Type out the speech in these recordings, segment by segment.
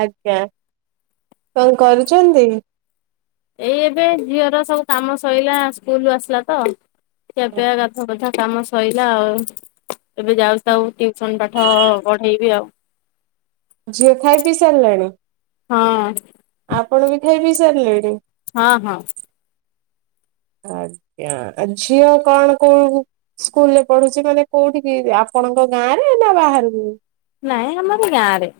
ଆଜ୍ଞା। କଣ କରୁଛନ୍ତି? ଏଇ ଏବେ ଝିଅର ସବୁ କାମ ସଇଲା ସ୍କୁଲୁରୁ ଆସିଲା ତ ଖିଆ ପିଆ ଗାଧୁଆ ପାଧୁଆ କାମ ସଇଲା ଆଉ, ଏବେ ଯାଉଛି ତାକୁ ଟୁଇସନ ପାଠ ପଢ଼େଇବି ଆଉ। ଝିଅ ଖାଇ ପିଇ ସାରିଲାଣି? ହଁ ଆପଣ ବି ଖାଇ ପିଇ ସାରିଲେଣି? ହଁ, ହଁ। ଆଜ୍ଞା, ଝିଅ କଣ କଉ ସ୍କୁଲ ରେ ପଢୁଛି ମାନେ କୋଉଠିକି ଆପଣଙ୍କ ଗାଁ ରେ ନା ବାହାରକୁ? ନାଇଁ ଆମର ଗାଁ ରେ।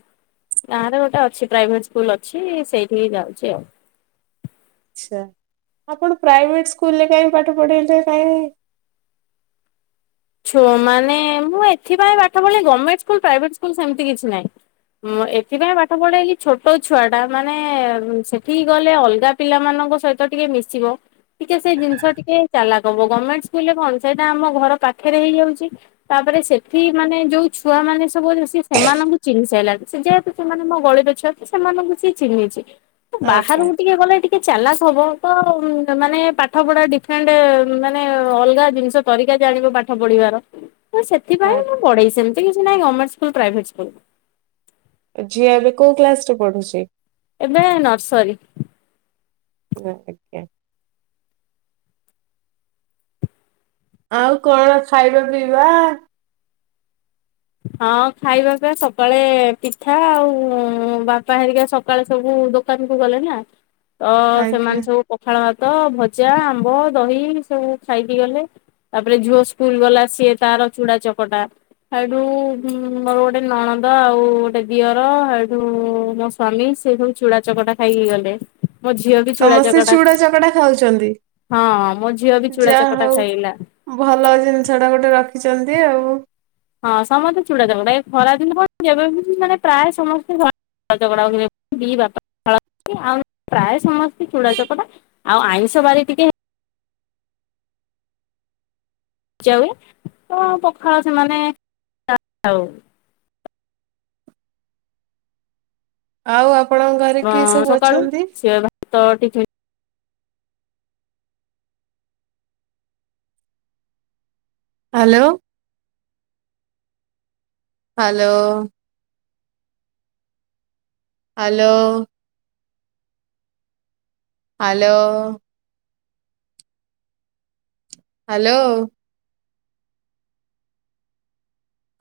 ଗାଁରେ ଗୋଟେ ଅଛି ପ୍ରାଇଭେଟ୍ ସ୍କୁଲଅଛି ସେଇଠି ହିଁ ଯାଉଛି ଆଉ। ଆଚ୍ଛା, ଆପଣ ପ୍ରାଇଭେଟ୍ ସ୍କୁଲରେ କାଇଁ ପାଠ ପଢ଼େଇଲେ କାଇଁ ଛୁଆମାନେ, ମୁଁ ଏଥିପାଇଁ ପାଠ ପଢେଇଲି ଗମେଣ୍ଟ ସ୍କୁଲ ପ୍ରାଇଭେଟ୍ ସ୍କୁଲ ସେମିତି କିଛି ନାହିଁ। ହଁ, ଏଥିପାଇଁ ପାଠ ପଢେଇଲି, ଛୋଟ ଛୁଆଟା ମାନେ ସେଠିକି ଗଲେ ଅଲଗା ପିଲାମାନଙ୍କ ସହିତ ଟିକେ ମିଶିବ ଟିକେ ସେଇ ଜିନିଷ ଟିକେ ଚାଲାକ ହବ, ଗମେଣ୍ଟ୍ ସ୍କୁଲରେ କଣ, ସେଇଟା ଆମ ଘର ପାଖରେ ହେଇଯାଉଚି ତାପରେ ସେଠି ମାନେ ଯୋଉ ଛୁଆ ମାନେ ସବୁ ଆ ସେମାନଙ୍କୁ ଚିହ୍ନି ସାଇଲାଣି, ସେ ଯେହେତୁ ସେମାନେ ମୋ ଗଳିର ଛୁଆ ସେମାନଙ୍କୁ ସିଏ ଚିହ୍ନିଛି, ତ ଆଜ୍ଞା ବାହାରକୁ ଟିକେ ଗଲେ ଟିକ୍ ଟିକେ ଚାଲାକ୍ ହବ, ତ ମାନେ ପାଠପଢା ଡିଫ୍ରେଣ୍ଟ୍ ମାନେ ଅଲଗା ଜିନିଷ ତରିକା ଜାଣିବ ପାଠ୍ ପାଠ ପଢିବାର, ତ ଆ ସେଥିପାଇଁ ମୁଁ ପଢେଇ, ସେମିତି କିଛି ନାହିଁ ଗମେଣ୍ଟ ସ୍କୁଲ୍ ପ୍ରାଇଭେଟ୍ ସ୍କୁଲ୍ ଝିଅ ଏବେ କୋଉ କ୍ଲାସରେ ପଢୁଛି? ଏବେ ନର୍ସରୀ ଆଜ୍ଞା। ଆଉ କଣ ଖାଇବା ପିଇବା? ହଁ ଖାଇବା ପିଇବା, ସକାଳେ ପିଠା ଆଉ ବାପା ହେରିକା ସକ୍ ସକାଳେ ସବୁ ଦୋକାନକୁ ଗଲେ ନା, ତ ଆଜ୍ଞା ସେମାନେ ସବୁ ପ୍ - ପଖାଳ ଭାତ, ଭଜା, ଆମ୍ବ, ଦହି ସବୁ ଖାଇକି ଗଲେ। ତାପରେ ଝିଅ ସ୍କୁଲଗଲା ସିଏ ତାର ଚୁଡା ଚକଟା ଠୁ ମୋର ଗୋଟେ ନଣଦ ଆଉ ଗୋଟେ ଦିଅର ହେଇଠୁ ମୋ ସ୍ ସ୍ଵାମୀ ସେ ସବୁ ଚୁଡ଼ା ଚକଟା ଖାଇକି ଗଲେ, ମୋ ଝିଅ ବି ଚୁଡ଼ା ସମସ୍ତେ ଚକଟା ଚୁଡା ଚକଟା ଖାଉଛନ୍ତି ହଁ, ମୋ ଝିଅ ବି ଚୁଡ଼ା ଯାହା ଚକଟା ହଉ ଖାଇଲା। ଭଲ ଜିନିଷଟା ଗୋଟେ ରଖିଚନ୍ତି ଆଉ ହଁ ସମସ୍ତେ ଚୁଡ଼ା ଚକଟା, ଏ ଖରାଦିନ କଣ, ଯେବେବି ମାନେ ପ୍ରାୟ ସମସ୍ତେ ଘ ଚୁଡ଼ା ଚକାଡା ହୁଏ, [unintelligible] ବାପା ପଖାଳ ଖାଆନ୍ତି ଆଉ ପ୍ରାୟ ସମସ୍ତେ ଚୁଡ଼ା ଚକଡ଼ା ଆଉ ଆଇଁଷ ବାରି ଟିକେ ଯାଉ, ତ ପଖାଳ ସେମାନେ [unintelligible] ଆଉ ଆପଣଙ୍କ ଘରେ କିଏ ସବୁ ଅଛନ୍ତି? ତ ଟିକେ hello. Hello. Hello. Hello. Hello.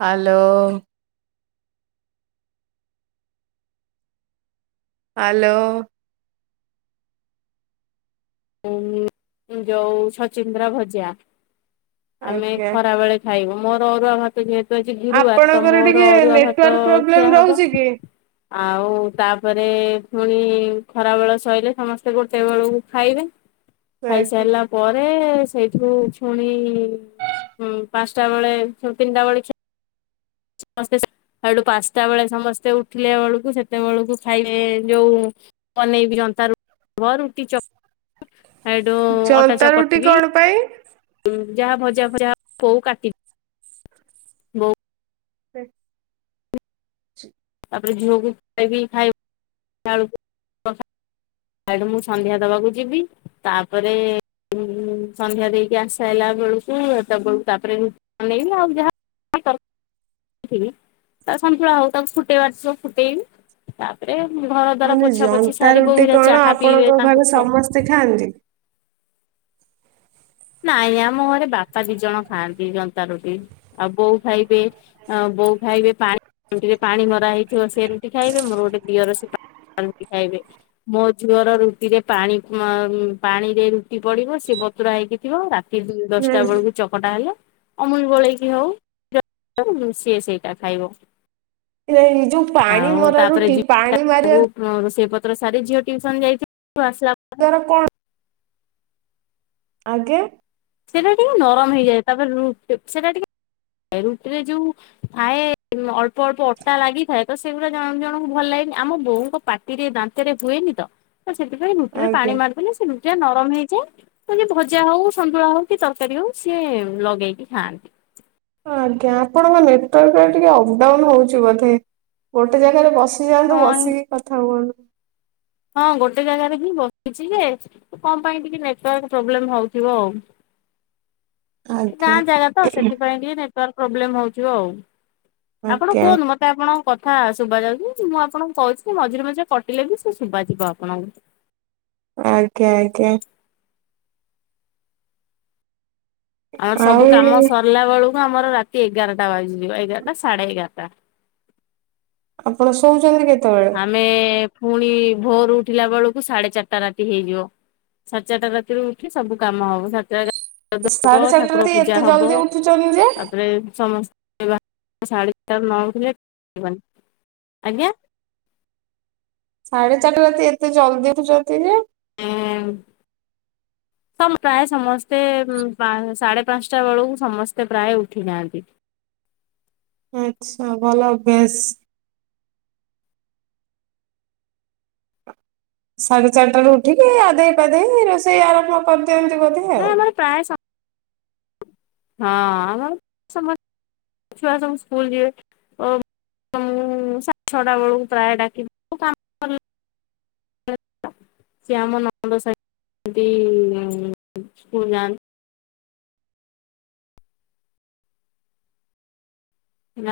Hello. Hello. ଉ ଯୋଉ ଛଚିନ୍ଦ୍ରାଭଜା, ଆମେ ଆଜ୍ଞା। ଖରା ବେଳେ ଖାଇବୁ ମୋର ଅରୁଆ ଭାତ ଯେହେତୁ ତ ଆଜି ଗୁରୁବାର, ତ ଆପଣଙ୍କର ଟିକେ ମୋର ଅରୁଆ ଭାତ ନେଟୱାର୍କ ପ୍ରୋବ୍ଲେମ ଖିଆ ହବ ରହୁଛି କି? ଆଉ ତାପରେ ପୁଣି ଖରାବେଳ ସଇଲେ ସମସ୍ତେ ଗୋଟେ ବେଳକୁ ଖାଇବେ ଆଜ୍ଞା ଖାଇସାଇଲା ପରେ ସେଇଠୁ ଛୁଣି, ପାଞ୍ଚଟାବେଳେ ତିନିଟାବେଳେ ଖି ସମସ୍ତେ [unintelligible] ସେଉଠୁ ପାଞ୍ଚଟା ବେଳେ ସମସ୍ତେ ଉଠିଲେ ବେଳକୁ ସେତେବେଳକୁ ଖାଇବେ ଯୋଉଁ ବନେଇବି ଯନ୍ତାରୁଟି ଥିବ, ରୁଟି ଚକଟି ସେଇଠୁ ଅଟା ଚକଟିବି ନାଇଁ ହଁ, ଯାହା ଭଜାଫଜା ବୋଉ କାଟି ବୋଉ [unintelligible] ତାପରେ ଝିଅକୁ ଖୁଆଇବି ଖାଇଲାବେଳକୁ ସେଠୁ ମୁଁ ସନ୍ଧ୍ୟା ଦବାକୁ ଯିବି ତାପରେ ସନ୍ଧ୍ୟା ଦେଇକି ଆସି ସାରିଲା ବେଳକୁ ସେତବେଳକୁ ତାପରେ ବନେଇବି ଆଉ ଯାହା। ଫୁଟେଇବି ତା ସନ୍ତୁଳା ହଉ ତାକୁ ଫୁଟେଇବାର ଥିବ ଫୁଟେଇବି। ତାପରେ ଘର ଦ୍ଵାର ମାନେ ପୋଛା ପୋଛି ଜନ୍ତା ସାରି ବୋଉ ଘରିକା ଚାହା ପିଇବେ ତାଙ୍କୁ ଚାହା ସେ ଖାଆନ୍ତି। ନାଇଁ ଆମ ଘରେ ବାପା ଦି ଜଣ ଖାଆନ୍ତି ଜନ୍ତା ରୁଟି ଆଉ ବୋଉ ଖାଇବେ ଆଉ ବୋଉ ଖାଇବେ ପାଣି ରୁଟିରେ ପାଣି ମରା ହେଇଥିବ ସେ ରୁଟି ଖାଇବେ ମୋର ଗୋଟେ ଦିଅର ସେ ପା ପାରୁଟି ଖାଇବେ। ମୋ ଝିଅର ରୁଟିରେ ପାଣି ପାଣି ରେ ରୁଟି ପଡିବ ସେ ବତୁରା ହେଇକି ଥିବ। ରାତି ଦଶଟା ବେଳକୁ ଚ କଟା ହେଲେ ଅମୁଲ ଗୋଳେଇକି ହଉ ସିଏ ସେଇଟା ଖାଇବ। ଏଇ ଯୋଉ ପାଣି ମରା ରୁଟି ପାଣି ମାରିବା ଦ୍ୱା ରୋଷେଇପତ୍ର ସାରି ଝିଅ ଟ୍ୟୁସନ ଯାଇଥିବ ଆସିଲା ତାର କଣ? ଆଜ୍ଞା। ସେଇଟା ଟିକେ ନରମ ହେଇଯାଏ ତାପରେ ରୁଟି ସେଟା ଟିକେ ରୁଟିରେ ଯୋଉ ଥାଏ ଅଳ୍ପ ଅଳ୍ପ ଅଟା ଲାଗିଥାଏ ତ ସେଗୁଡା ଜଣ ଜଣଙ୍କୁ ଭଲ ଲାଗେନି ଆମ ବୋଉଙ୍କ ପାଟି ପାଟିରେ ଦାନ୍ତରେ ହୁଏନି ତ। ତ ସେଥିପାଇଁ ରୁଟି ରେ ପାଣି ଆଜ୍ଞା ମାରିଦେଲେ ସେ ରୁଟି ଟା ନରମ ହେଇଯାଏ। ସେ ଭଜା ହଉ ସନ୍ତୁଳା ହଉ କି ତରକାରୀ ହଉ ସିଏ ଲଗେଇକି ଖାଆନ୍ତି। ଆଜ୍ଞା ଆପଣଙ୍କ ନେଟାୱାର୍କ ଟିକେ ଅପ୍ ଡାଉନ୍ ହଉଛି ବୋଧେ ଗୋଟେ ଜାଗାରେ ବସି ଗୋଟେ ଯାଗାରେ ବସିକି କଥା ହୁଅନ୍ତୁ ହଁ। ବସିକି କଥା ହୁଅନ୍ତୁ। ହଁ ଗୋଟେ ଜାଗାରେ ହି ବସିଛି ଯେ କଣ ପାଇଁ ଟିକେ ନେଟୱାର୍କ ପ୍ରୋବ୍ଲେମ ହଉଥିବ ଆଉ। ଏ ଗାଁ ଆଜ୍ଞା। ଜାଗା ତ ସେଥିପାଇଁ ଟିକେ ନେଟୱାର୍କ ପ୍ରୋବ୍ଲେମ ହଉଥିବ ଆଉ ଆପଣ ଆଜ୍ଞା କୁହନ୍ତୁ ମତେ ତା ଆପଣଙ୍କ କଥା ଶୁଭା ଯାଉଛି। ମୁଁ ଆପଣଙ୍କୁ କହୁଛି ମଝିରେ ମଝିରେ କଟିଲେ ବି ସେ ଶୁଭାଯିବ ଆପଣଙ୍କୁ। ଆଜ୍ଞା ଆଜ୍ଞା। ଆମର ସବୁ ଆଉ କାମ ସରିଲା ବେଳକୁ ଆମର ରାତି ଏଗାରଟା ବାଜିଯିବ ଏଗାରଟା ସାଢେ ଏଗାରଟା। ଆପଣ ଶୋଉଚନ୍ତି କେତେବେଳେ? ଆମେ ପୁଣି ଭୋରୁ ଉଠିଲା ବେଳକୁ ସାଢେ ଚାରିଟା ରାତି ହେଇଯିବ। ସାଢେ ଚାରିଟା ରାତିରୁ ଉଠି ସବୁ କାମ ହବ ସାଢେ ଚାରିଟା ହବ ସାଢେ ଚାରିଟା ଠାକୁର ରାତି ପୂଜା ଏତେ ହବ ଜଲଦି ଉଠୁଛନ୍ତି ଯେ ତାପରେ ସମସ୍ତେ [unintelligible] ଆଜ୍ଞା। ସାଢେ ଚାରିଟା ରାତି ଏତେ ଜଲ୍ଦି ଉଠୁଚନ୍ତି ଯେ? ହୁଁ। [unintelligible] ତ ପ୍ରାୟ ସମସ୍ତେ ପା ସାଢେ ପାଞ୍ଚଟା ବେଳକୁ ସମସ୍ତେ ପ୍ରାୟ ଉଠି ଯଆନ୍ତି। ଆଚ୍ଛା ଭଲ ଅଭ୍ୟାସ। ସାଢେ ଚାରିଟାରୁ ଉଠିକି ଗାଧେଇ ପାଧେଇ ରୋଷେଇ ଆରମ୍ଭ କରିଦିଅନ୍ତି ବୋଧେ। ନା ଆଉ। ଆମର ପ୍ରାୟ ସ ହଁ ଆମର ସମସ୍ତ ଛୁଆ ସବୁ ସ୍କୁଲ ଯିବେ ମୁଁ ସାଢେ ଛଅଟା ବେଳକୁ ପ୍ରାୟ ଡାକିଦିଏ। ସିଏ -ଆମ -ନଣନ୍ଦ -ସହିତ -ସ୍କୁଲ -ଯାଆନ୍ତି।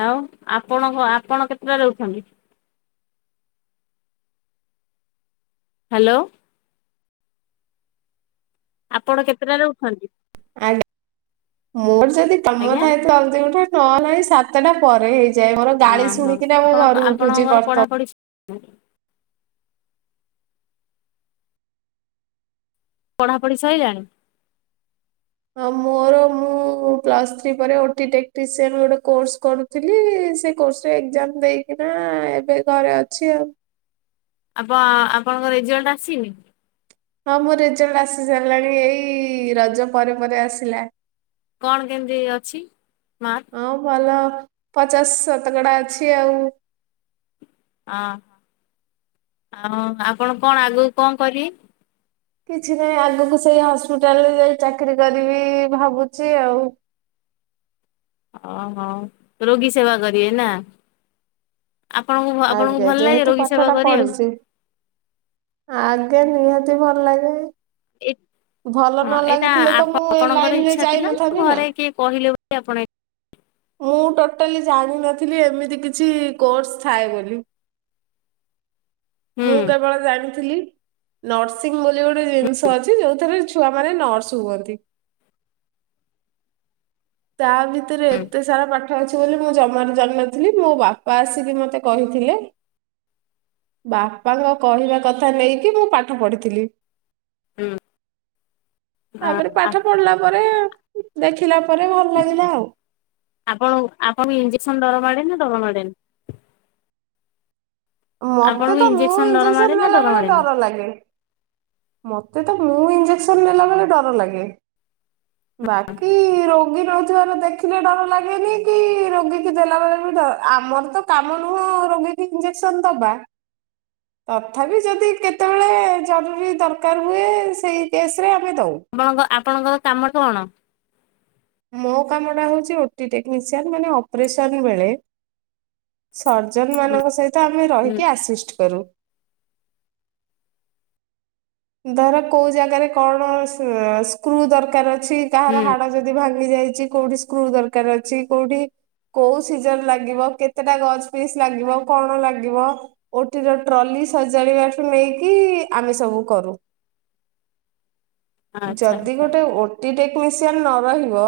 ଆଉ ଆପଣ ଆପଣ କେତେଟା ରେ ଉଠନ୍ତି? ହ୍ୟାଲୋ। ଆପଣ କେତେଟା ରେ ଉଠନ୍ତି? ଆଜ୍ଞା। ମୋର ଯଦି କାମ ଆଜ୍ଞା ଥାଏ ତ ଜଲ୍ଦି ଉଠେ। ନ ହେଲେ ନାହିଁ ସାତଟା ପରେ ହେଇ ଯାଏ। ମୋର ଗାଳି ଓହୋ ଶୁଣିକିନା ମୁଁ ଘରୁ ଉଠୁଛି [unintelligible] ହୁଁ। ପଢ଼ାପଢ଼ି ସଇଲାଣି? ହଁ ମୋର ମୁଁ ପ୍ଲସ୍ ଥ୍ରୀ ପରେ ଓଟି ଟେକ୍ନିସିଆନ୍ ଗୋଟେ କୋର୍ସ କରୁଥିଲି ସେ କୋର୍ସରେ ଏକ୍ଜାମ ଦେଇ ନା ଏବେ ଘରେ ଅଛି ଆଉ। ଆପ ଆପଣଙ୍କ ରେଜଲ୍ଟ ଆସିନି? ହଁ ମୋ ରେଜଲ୍ଟ ଆସି ସାରିଲାଣି ଏଇ ରଜ ପରେ ପରେ ଆସିଲା। କଣ କେମିତି ଅଛି ମାର୍କ? ହଁ ଭଲ ପଚାଶ ଶତକଡା ଅଛି ଆଉ। ହଁ ଆଉ ଆପଣ କଣ ଆଗକୁ କଣ କରିବେ? କିଛି ନାହିଁ ଆଗକୁ ସେଇ ହସ୍ପିଟାଲରେ ଯାଇ ଚାକିରି କରିବି ଭାବୁଛି ଆଉ। ଅହୋ ରୋଗୀ ସେବା କରିବେ ନା? ଆପଣଙ୍କୁ ଆପଣଙ୍କୁ ଆଜ୍ଞା ଭଲ ଲାଗେ ଯେହେତୁ ରୋଗୀ ପାଠ ସେବା ଟା କରିବାକୁ? ପଢିଛି ଆଜ୍ଞା ନିହାତି ଭଲ ଲାଗେ। ଭଲ ହଁ ନ ଏଇଟା ଲାଗିଥିଲେ ତ ମୁଁ ଏ ଆପଣଙ୍କର ଲାଇନରେ ଇଚ୍ଛା ଥିଲା ନା ଯାଇନଥାନ୍ତି ଘରେ କିଏ କହିଲେ ବୋଲି ଆପଣ ଏ ମୁଁ ଟୋଟାଲି ଜାଣିନଥିଲି ଏମିତି କିଛି କୋର୍ସ ଥାଏ ବୋଲି। ହୁଁ ମୁଁ କେବଳ ଜାଣିଥିଲି ନର୍ସିଂ ମୁ ଗୋଟେ ଜିନିଷ ଅଛି ଯୋଉଥିରେ ଛୁଆ ମାନେ ନର୍ସ ହୁଅନ୍ତି। ତା ଭିତରେ ଏତେ ସାରା ପାଠ ଅଛି ବୋଲି ମୁଁ ଜମାରୁ ଜାଣିନଥିଲି ମୋ ବାପା ଆସିକି ମତେ କହିଥିଲେ। ବାପାଙ୍କ କହିବା କଥା ନେଇକି ମୁଁ ପାଠ ପଢିଥିଲି। ହୁଁ ତାପରେ ପାଠ ପଢିଲା ପରେ ଦେଖିଲା ପରେ ଭଲ ଲାଗିଲା ଆଉ। ଆପଣ ଆପଣଙ୍କୁ ଇଞ୍ଜେକ୍ସନ୍ ଡରମାଡେ ନା ଡରମାଡେନି? ମତେ ଆପଣଙ୍କୁ ତ ମୁଁ ଇଞ୍ଜେକ୍ସନ ଡର ମାଡେ ଇଞ୍ଜେକ୍ସନ୍ ନା ନେଲା ବେଳେ ମାଡେନି? ଡର ଲାଗେ। ମୋତେ ତ ମୁଁ ଇଞ୍ଜେକ୍ସନ ନେଲା ବେଳେ ଡର ଲାଗେ। ବାକି ରୋଗୀ ନଉଥିବାର ଦେଖିଲେ ଡର ଲାଗେନି କି ରୋଗୀ କି ଦେଲାବେେଳେ ବି ଡର ଆମର ତ କାମ ନୁହଁ ରୋଗୀକୁ ଇଞ୍ଜେକ୍ସନ ଦବା ତଥାପି ଯଦି କେତେବେଳେ ଜରୁରୀ ଦରକାର ହୁଏ ସେଇ କେସ୍ ରେ ଆମେ ଦଉ। ଆପଣଙ୍କ ଆପଣଙ୍କର କାମ କଣ? ମୋ କାମଟା ହଉଛି ଓଟି ଟେକ୍ନିସିଆନ୍ ମାନେ ଅପରେସନ୍ ବେଳେ ସର୍ଜନ ହୁଁ ମାନଙ୍କ ସହିତ ଆମେ ହୁଁ ରହିକି ଆସିଷ୍ଟ କରୁ। ଧର କୋଉ ଜାଗାରେ କଣ ସ୍କ୍ରୁ ଦରକାର ଅଛି ହୁଁ କାହାର ହାଡ ଯଦି ଭାଙ୍ଗି ଯାଇଛି କୋଉଠି ସ୍କ୍ରୁ ଦରକାର ଅଛି କୋଉଠି କୋଉ ସିଜନ ଲାଗିବ କେତେଟା ଗଛ ପିସ୍ ଲାଗିବ କଣ ଲାଗିବ ଓଟିର ଟ୍ରଲି ସଜାଡିବାଠୁ ନେଇକି ଆମେ ସବୁ କରୁ। ଆଚ୍ଛା ଯଦି ଆଚ୍ଛା ହଁ ଗୋଟେ ଓ ଓଟି ଟେକ୍ନିସିଆନ ନ ରହିବ,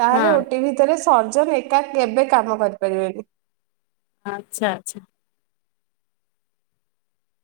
ତାହେଲେ ଓଟି ଭିତରେ ସେ ଫର୍ଜର ଏକା କେବେ କାମ କରିପାରିବେନି। ଆଚ୍ଛା ଆଚ୍ଛା।